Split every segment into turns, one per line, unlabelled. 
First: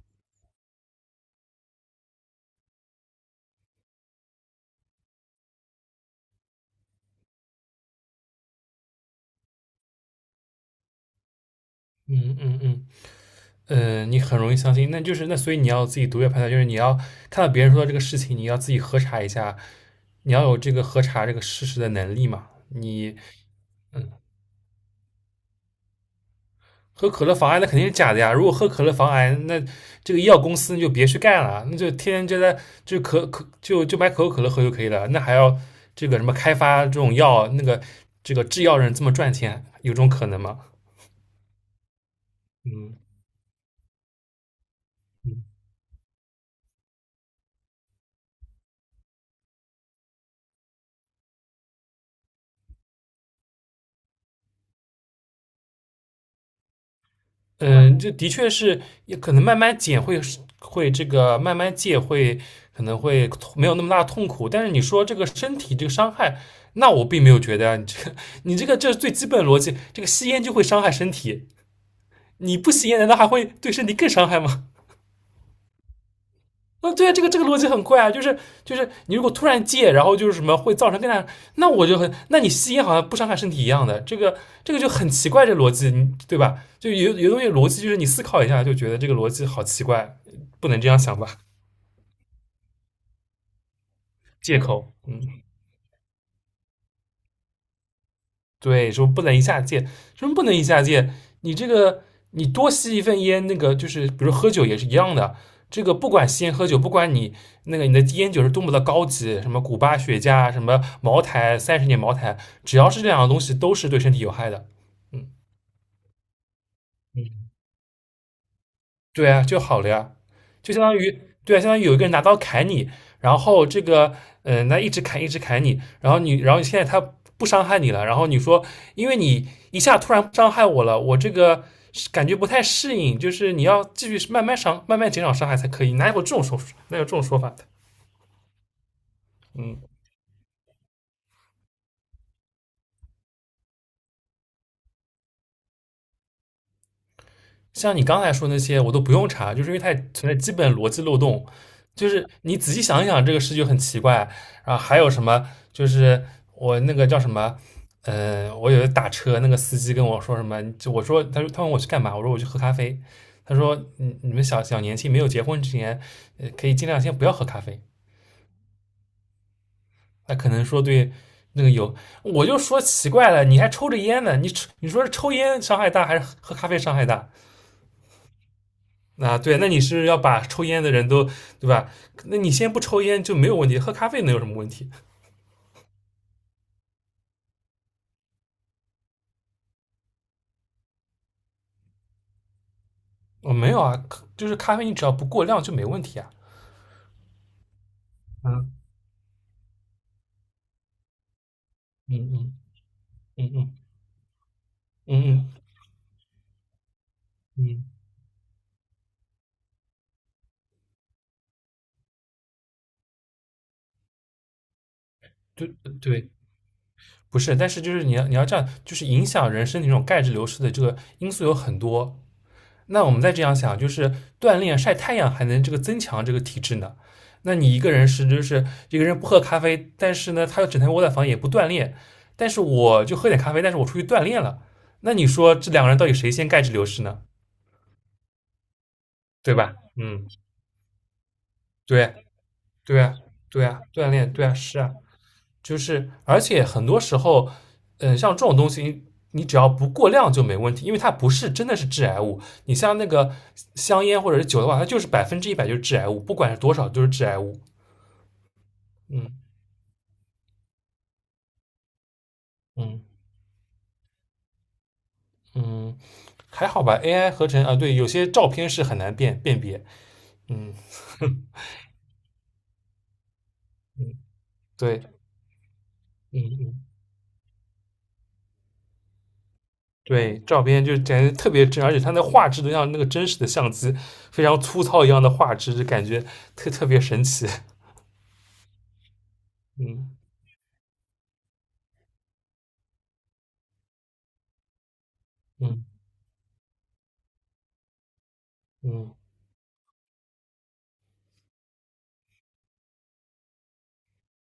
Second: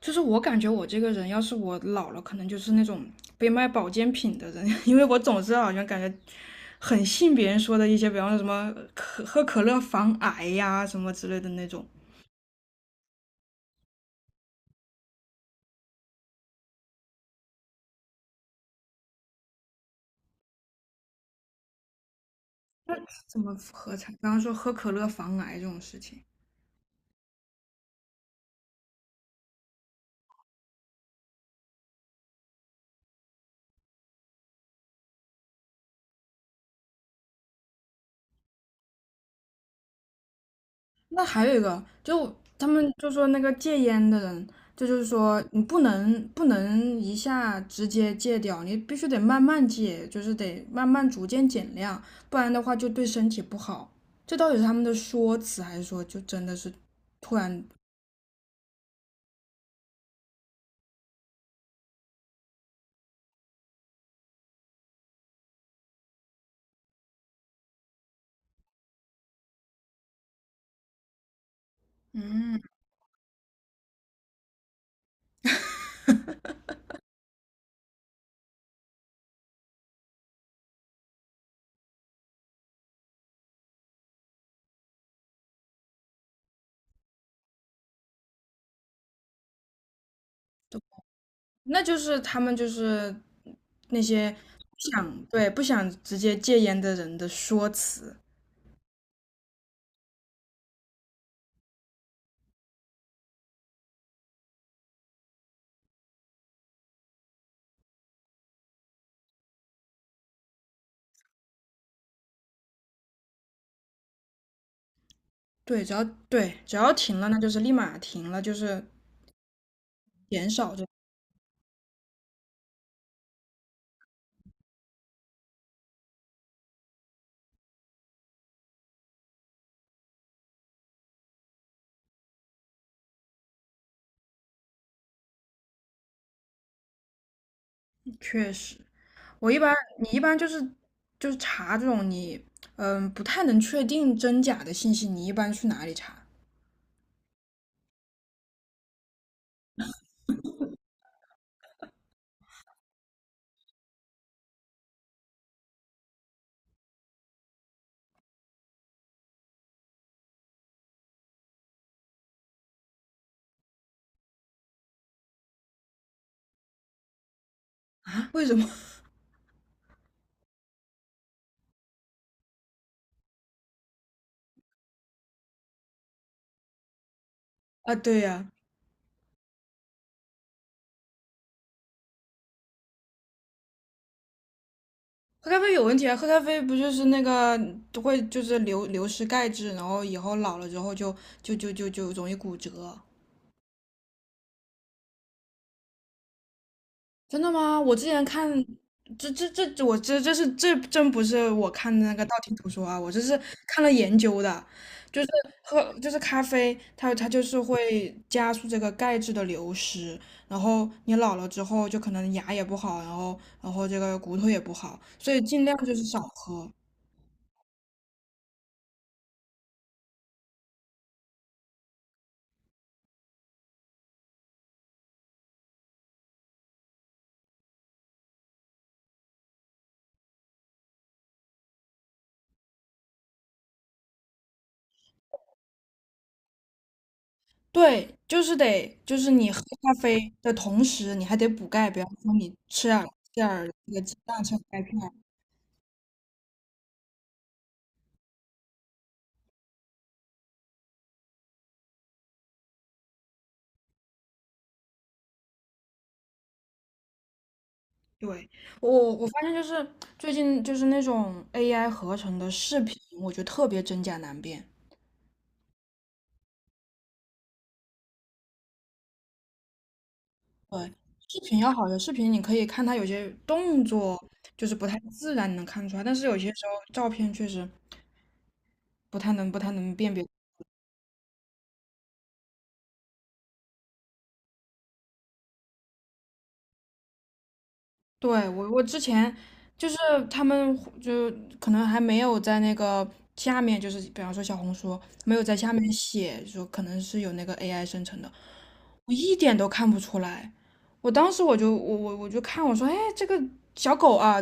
就是我感觉我这个人，要是我老了，可能就是那种被卖保健品的人，因为我总是好像感觉很信别人说的一些，比方说什么可喝可乐防癌呀、什么之类的那种。
嗯嗯嗯，你很容易相信，那就是那所以你要自己独立判断，就是你要看到别人说的这个事情，你要自己核查一下，你要有这个核查这个事实的能力嘛。
那
你
怎么喝才？刚刚说喝可乐防癌这种事情，
喝可乐防癌，那肯定是假的呀。如果喝可乐防癌，那这个医药公司就别去干了，那就天天就在就可可就就买可口可乐喝就可以了。那还要这个什么开发这种药，那个这个制药人这么赚钱，有这种可能吗？
那还有一个，就他们
嗯
就说那个戒烟的人，这就是说你不能一下直接戒掉，你必须得慢慢戒，就是得慢慢逐渐减量，不然的话就对身体不好。这到底是他们的说辞，还是说就真的是突然？
嗯，这的确是，也可能慢慢减会这个慢慢戒会，可能会没有那么大的痛苦。但是你说这个身体这个伤害，那我并没有觉得啊，你这个这是最基本的逻辑，这个吸烟就会伤害身体，你
嗯，
不吸烟难道还会对身体更伤害吗？那对啊，这个逻辑很怪啊，就是你如果突然戒，然后就是什么会造成更大，那我就很，那你吸烟好像不伤害身体一样的，这个就很奇怪，这逻辑对吧？就有东西逻辑就是你思考一下就觉得这个逻辑好奇怪，不能这样想吧？
那就是他们就是那些
借
不
口，
想
嗯，
对不想直接戒烟的人的说辞。
对，说不能一下戒，什么不能一下戒？你这个你多吸一份烟，那个就是比如喝酒也是一样的，这个不管吸烟喝酒，不管你那个你的烟酒是多么的高级，什么古巴雪茄啊，什么茅台，30年茅台，只要是这两个东西，都是对身体有害的。嗯，
对，只要停了，那就是立马停了，就是
对啊，就好了呀，
减
就
少
相
这，
当于对啊，相当于有一个人拿刀砍你，然后这个那一直砍一直砍你，然后现在他不伤害你了，然后你说因为你一下突然伤害我了，我这个是感觉不太适应，就是你要继续慢慢减少伤害才可以，哪有这种说法，哪有这种说法的？
确实。我一般
嗯，
你一般就是查这种你不太能确定真假的信息，你一般去哪里查
像你刚才说那些，我都不用查，就是因为它也存在基本逻辑漏洞。就是你仔细想一想，这个事就很奇怪。然后还有什么？就是我那个叫什么？我有一次打车，那个司机跟我说什么？就我说，他说他问我去干嘛？我说我去喝咖啡。他说，你们小小年轻没有结婚之前，可以尽量先不要喝咖啡。
啊？为什么？
那可能说对，那个有，我就说奇怪了，你还抽着烟呢？你说是抽烟伤害大还是喝咖啡伤害大？
啊？对呀、
啊，对，那你是要把抽烟的人都，对吧？那你先不抽烟就没有问题，喝咖啡能有什么问题？
喝咖啡有问题啊！喝咖啡不就是那个会就是流失钙质，然后以后老了之后就容易骨折。
我没有啊，就是咖啡你只要不过量就没问题啊。
真的吗？我之前看，
啊，
这这这这我这这是这真不是我看的那
嗯
个道
嗯
听途说啊，我这是
嗯嗯
看了研究的，就是
嗯
咖啡，它就是
嗯嗯，
会加速这个钙质的流失，然后你老了之后就可能牙也不好，然后这个骨头也不好，所以尽
对
量就是少
对，
喝。
不是，但是就是你要这样，就是影响人身体这种钙质流失的这个因素有很多。那我们再这样想，就是锻炼晒太阳还能这个增强这个体质呢。那你一个人是就是一个人不喝咖啡，但是呢他又整天窝在房也不锻炼，但是我就喝点咖啡，但是我出去锻炼了。那你说这两个人到底谁先钙质流失呢？
对，就是得就是你
对
喝
吧？
咖
嗯，
啡的同时，你还得补钙，比
对
方
啊，
说你吃点
对
儿吃
啊，
点
对
儿
啊，
这个
锻
鸡
炼，
蛋，
对
吃
啊，
点儿
是
钙
啊。
片。
就是而且很多时候，像这种东西，你只要不过量就没问题，因为它不是真的是致癌物。你像那个香烟或者是酒的话，它就是100%就是致癌物，不管是多少都是致癌物。
对，我
嗯
发现就是最近就是那种 AI 合成的视频，
嗯
我觉得特别真假难辨。
嗯，还好吧，AI 合成啊，对，有些照片是很难辨别。嗯
对，视 频要好的视频，你可以看它有些动
嗯，
作就是不太
对，
自然，能看出来，但是有
嗯
些时候
嗯。
照片确实不太能辨别。
对，照片就感觉特别真，而且它那画质都像那个真实的相机，非常粗糙一样的画质，就感觉特别神奇。
对，我之前 就是
嗯
他们就可能还没有在那个下面，就是比方说小红书没有在下
嗯。
面写说可能是有那个 AI 生成的，我
嗯
一点都看不出来。我当时我就看我说，哎，这个小狗啊，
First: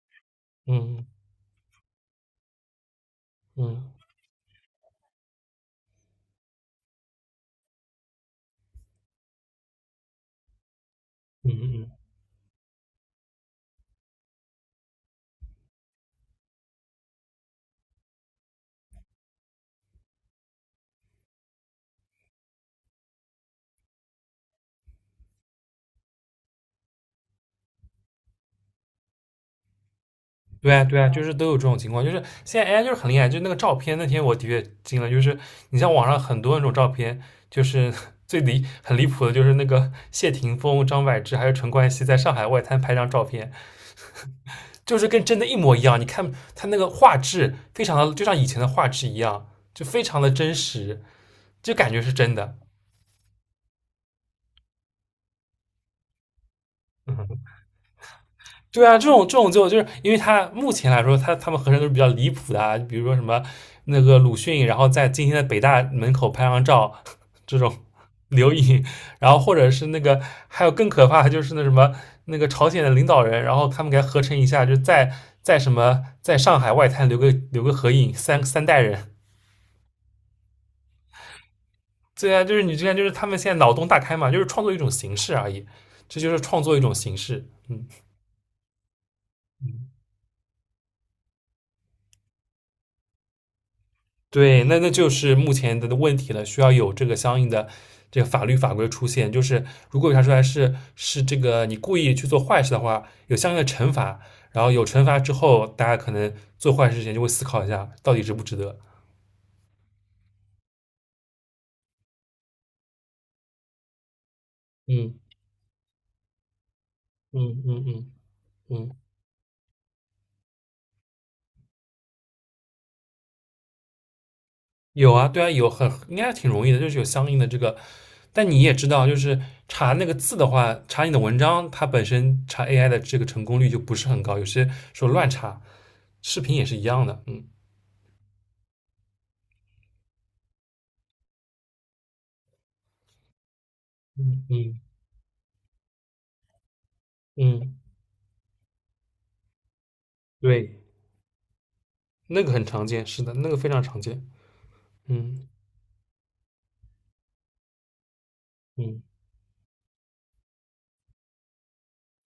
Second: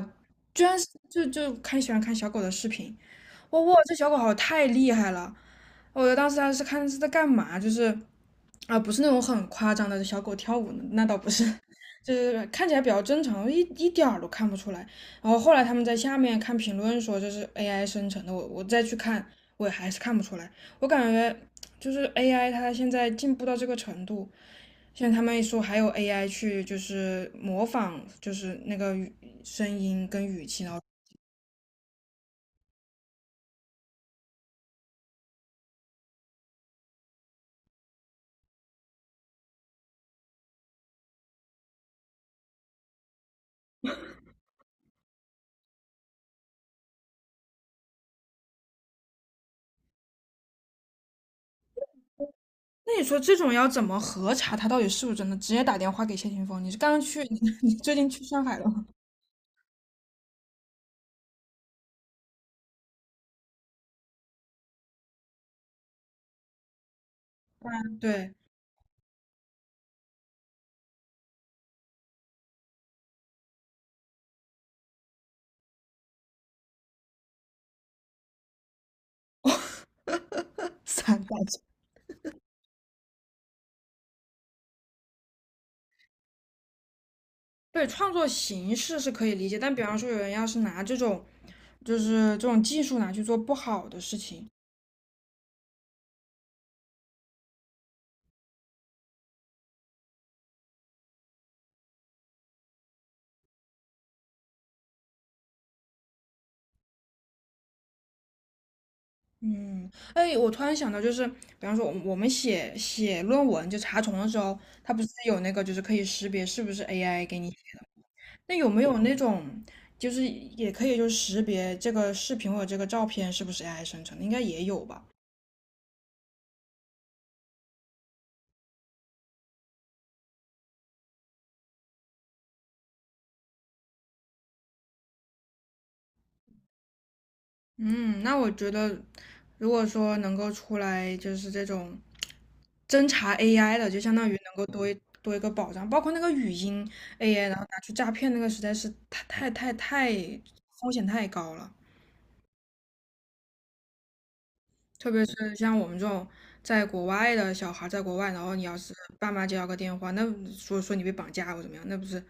居然是
嗯
就看喜欢看小狗的视频，哇哇，这
嗯
小狗好太厉害了，我当时还是看是在干嘛，就是啊，不是那种很夸张的小狗跳舞，那倒不是，
嗯嗯，
就是看起来比较正常，一点儿都看不出来。然后后来他们在下面看评论说这是 AI 生成的，我再去看，我也还是看不出来。我感觉就是 AI 它现在进步到这个程度，现在他们一说还有 AI 去就是模仿，就是那个声音跟语气，然
对
后
啊对啊，就是都有这种情况，就是现在 AI 就是很厉害，就是那个照片，那天我的确惊了，就是你像网上很多那种照片，就是 很离谱的，就是那个 谢霆锋、张柏芝还有陈冠希在上海外滩拍张照片，就是跟真的一模一样，你看他那个画质非常的，就像以前的画质一样，就非常的真实，就感觉是真的，
那你说这种要怎么核查他到底是不是真的？直接打电话给谢霆锋，你是刚刚去，你最近去上海了吗？
对啊，这种这种就就是因为他目前来说，他们合成都是比较离谱的、啊，比如说什么那个鲁迅，然后在今天的北大门口拍张照，这种
对
留影，然后或者是那个还有更可怕的就是那什么那个朝鲜的领导人，然后他们给他合成一下，就在在什么在上海外滩留个合影，三代人，
散打击
对啊，就是你之前就是他们现在脑洞大开嘛，就是创作一种形式而已，这就是创作一种形式，
对，
嗯
创作形式是可以理解，但比
嗯。
方说有人要是拿这种，就是这种技术拿去做不好的事情，
对，那那就是目前的问题了，需要有这个相应的这个法律法规出现。就是如果查出来是这个你故意去做坏事的话，有相应的惩罚，然后有惩罚之后，大家可能做坏事之前就会思考一下，到底值不值得。
嗯，哎，我突然想到，就是比方说我们写写论文就查重的时候，它不是
嗯
有那个就是可以识别是不是 AI 给你，
嗯嗯嗯
那有没
嗯，
有那种就是也可以就是识别这个视频或者这个照片是不是 AI 生成的，应该也有吧？
有啊，对啊，应该挺容易的，就是有相应的这个。但你也知道，就是查那个字的话，查你的文章，它本身查 AI 的这个成功率就不是很高，有些时候乱查，视频也是一样的，嗯。
嗯，那我觉得，如果说能够出来就是这种侦查 AI 的，就相当于能够
嗯
多一个保障，包括那个语音 AI，然后拿
嗯，
去诈骗那个，实在是太太太太
对，
风险太高了。
那个很常见，是的，那个非常常见。
特别
嗯
是像我们这种在国外的小孩，在国外，然后你要是
嗯，
爸妈接到个电话，那说你被绑架或怎么样，那不是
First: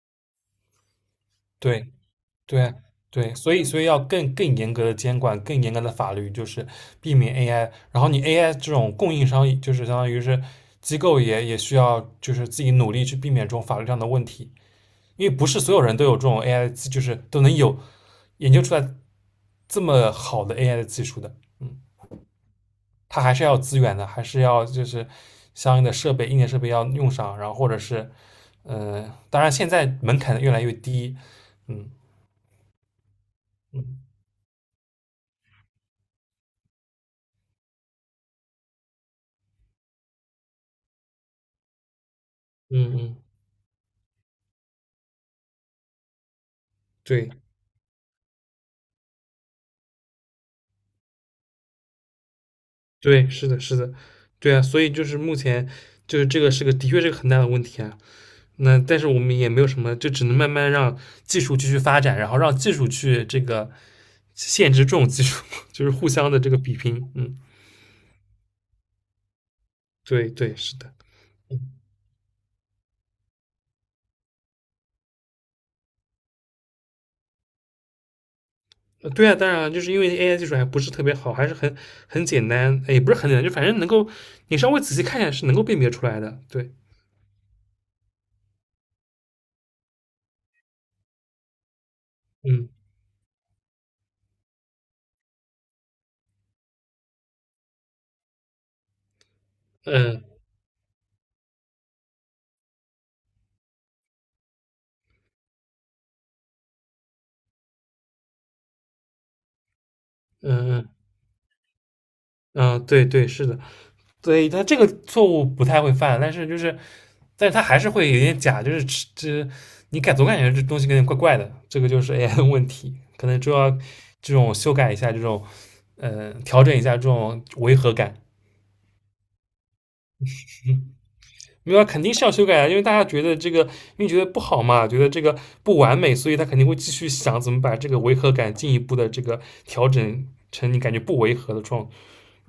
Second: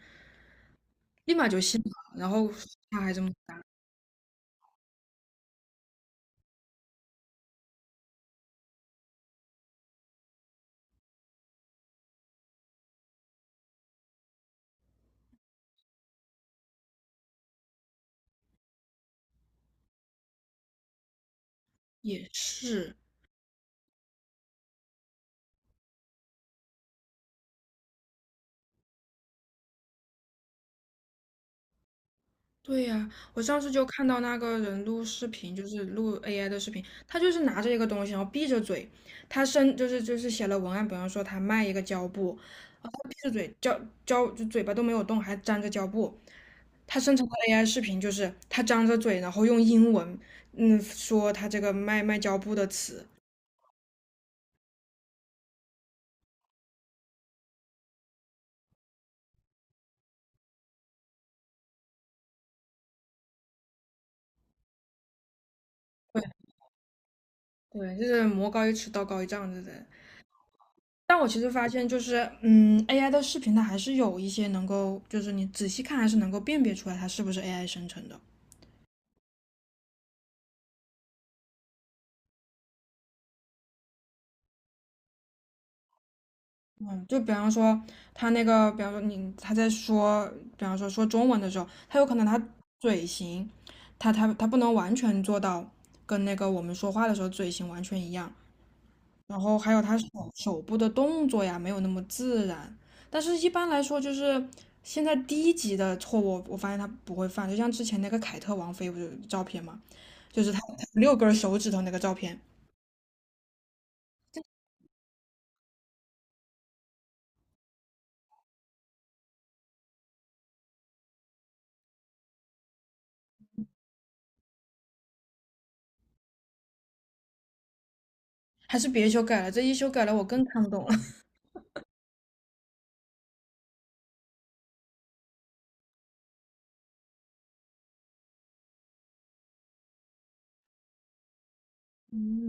立马就信
对
了，然后
对
他还这么
对，所
大，
以所以要更严格的监管，更严格的法律，就是避免 AI。然后你 AI 这种供应商，就是相当于是机构也需要就是自己努力去避免这种法律上的问题，因为不是所有人都有这种 AI 的就是都能有研究出来这么好的 AI 的技术的。嗯。
也是。
它还是要资源的，还是要就是相应的设备、硬件设备要用上，然后或者是，呃，当然现在门槛越来越低，嗯
对呀，我上次就
嗯
看到那个人录视频，就是录 AI 的视频，他就是拿着一个东西，然后闭着嘴，他生就是就是写了文案，比方说他卖一个胶布，
嗯
闭
嗯，
着嘴，胶胶就嘴巴都没有动，还粘着胶布。他生成
对
的 AI 视频就是他张着嘴，然后用英文，说他这个卖胶布的词。
对，是的，是的，对啊，所以就是目前就是这个是个的确是个很大的问题啊。那但是我们也没有什么，就只能慢慢让技术继续发展，然后让技术去这个限制这种技术，就是互
对，
相的这个比拼。嗯，
对，就是魔高一尺，道高一丈，对不对？
对对，是的。
但我其实发现，就是AI 的视频它还是有一些能够，就是你仔细看还是能够辨别出来它是不是 AI 生成的。
对啊，当然啊就是因为 AI 技术还不是特别好，还是很简单，哎也不是很简单，就反正能够你稍微仔细看一下是能够辨别出来的。对，
嗯，就比方说他那个，比方说你他在说，比方说说中文的时候，他有可能他
嗯
嘴型，他不能完全做到跟那个我们说话的时候嘴型完全一样，然后还有他手
嗯
手部的动作呀，没有那么自然。但是一般来说，就是现在低级的错误，我发现他不会犯，就像之前那个凯特王妃不是有照片嘛，就是
嗯
他
嗯
六根手指头那个照片，
嗯，对对是的，对他这个错误不太会犯，但是他还是会有点假，就是这你感总感觉这东西有点怪怪的，这个就是 AI 的问题，可能就要这种修改一下，这种调整一下这种违和感。
还是别修改了，这一修改了我更看不懂了。
没有，肯定是要修改啊，因为大家觉得这个，因为觉得不好嘛，觉得这个不完美，所以他肯定会继续想怎么把这个违和感进一步的这个调整成你感觉不违和的这种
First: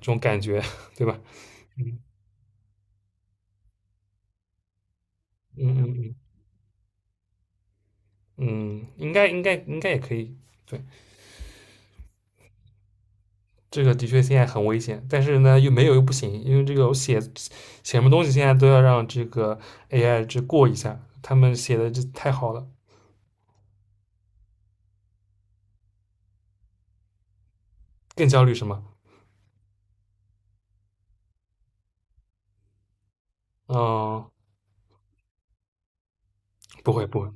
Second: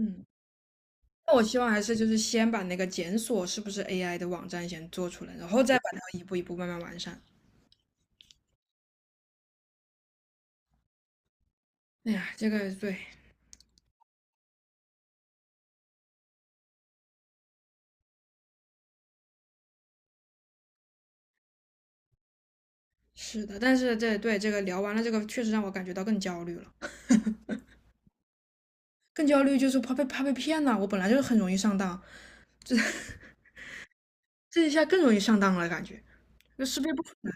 这种感觉，对吧？
那我希望还是就是先把那个检索是不是 AI 的网站先做出来，然后再
嗯
把
嗯
它一步一步慢慢完善。
嗯嗯，应该应该应该也可以。对，
哎呀，这个对，
这个的确现在很危险，但是呢又没有又不行，因为这个我写写什么东西现在都要让这个 AI 这过一下，他们写的这太好了，
是的，但是这对这个聊完了，这个确实让我感觉到更焦虑了，
更焦虑什么？
更焦虑就是怕被骗了。我本来就是很容易上当，这
嗯，
这一下更容易上当了，感觉就识别
不
不
会
出
不会，
来。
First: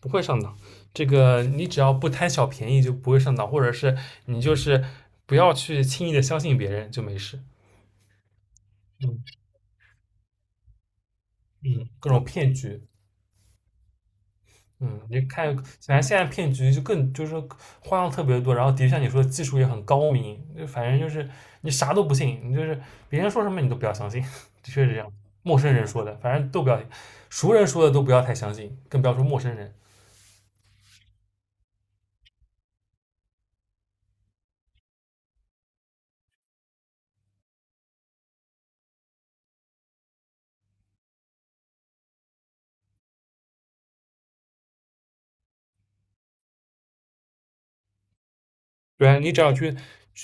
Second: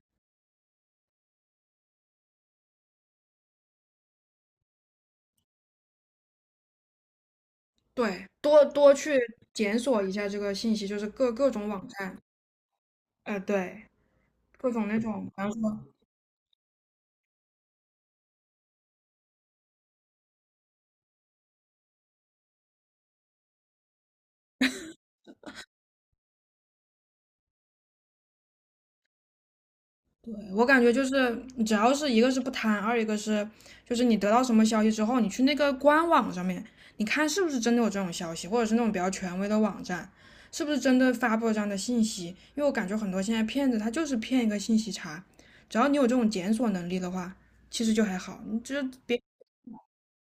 不会上当。这个你只要不贪小便宜，就不会上当，或者是你就是不要去轻易的相信别人，就没事。
对，多多去
嗯
检索一下这个信息，就是各种网
嗯，各
站，
种骗局，
对，各种那
嗯，你
种，比方
看，
说。
反正现在骗局就是说花样特别多，然后的确像你说的技术也很高明，就反正就是你啥都不信，你就是别人说什么你都不要相信，的确是这样。陌生人说的，反正都不要，熟人说的都不要太相信，更不要说陌生人。
我感觉就是，只要是一个是不贪，二一个是就是你得到什么消息之后，你去那个官网上面，你看是不是真的有这种消息，或者是那种比较权威的网站，是不是真的发布了这样的信息？因为我感觉很多现在骗子他就是骗一个信息差，只要你有这种检索能力的话，其实就还好。你就
对啊，
别，
你只要去，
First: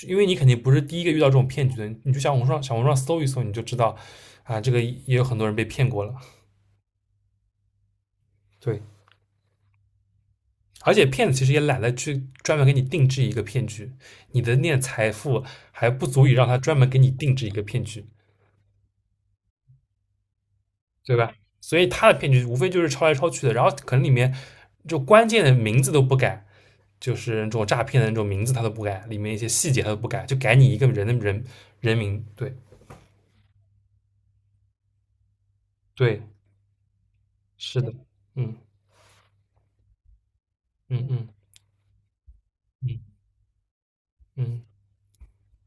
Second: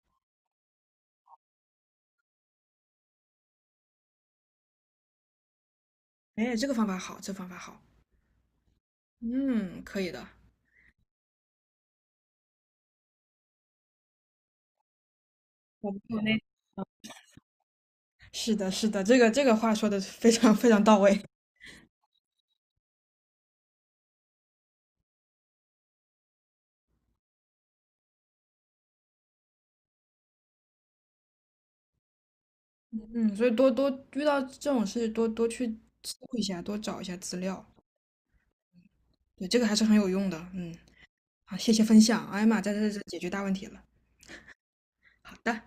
因为你肯定不是第一个遇到这种骗局的，你就小红书上搜一搜，你就知道啊，这个也有很多人被骗过了。
哎，这个方法好，这方法好，
对，
嗯，可以的。
而且骗子其实也懒得去专门给你定制一个骗局，你的那点财富
我
还不
我
足以
那
让他专门给你定制一个骗局，
是的，是的，这个话说的非常非常到
对
位。
吧？所以他的骗局无非就是抄来抄去的，然后可能里面就关键的名字都不改，就是这种诈骗的那种名字他都不改，里面一些细节他都不改，就改你一个人的人名。对
嗯，所以多多遇到这种事，多多去搜
对，
一下，多找一下资料，
是的，嗯
对，这个还是很有用的。嗯，
嗯嗯。
好，谢谢分享。哎呀妈，这
嗯
解决大问题了。
嗯，
好的。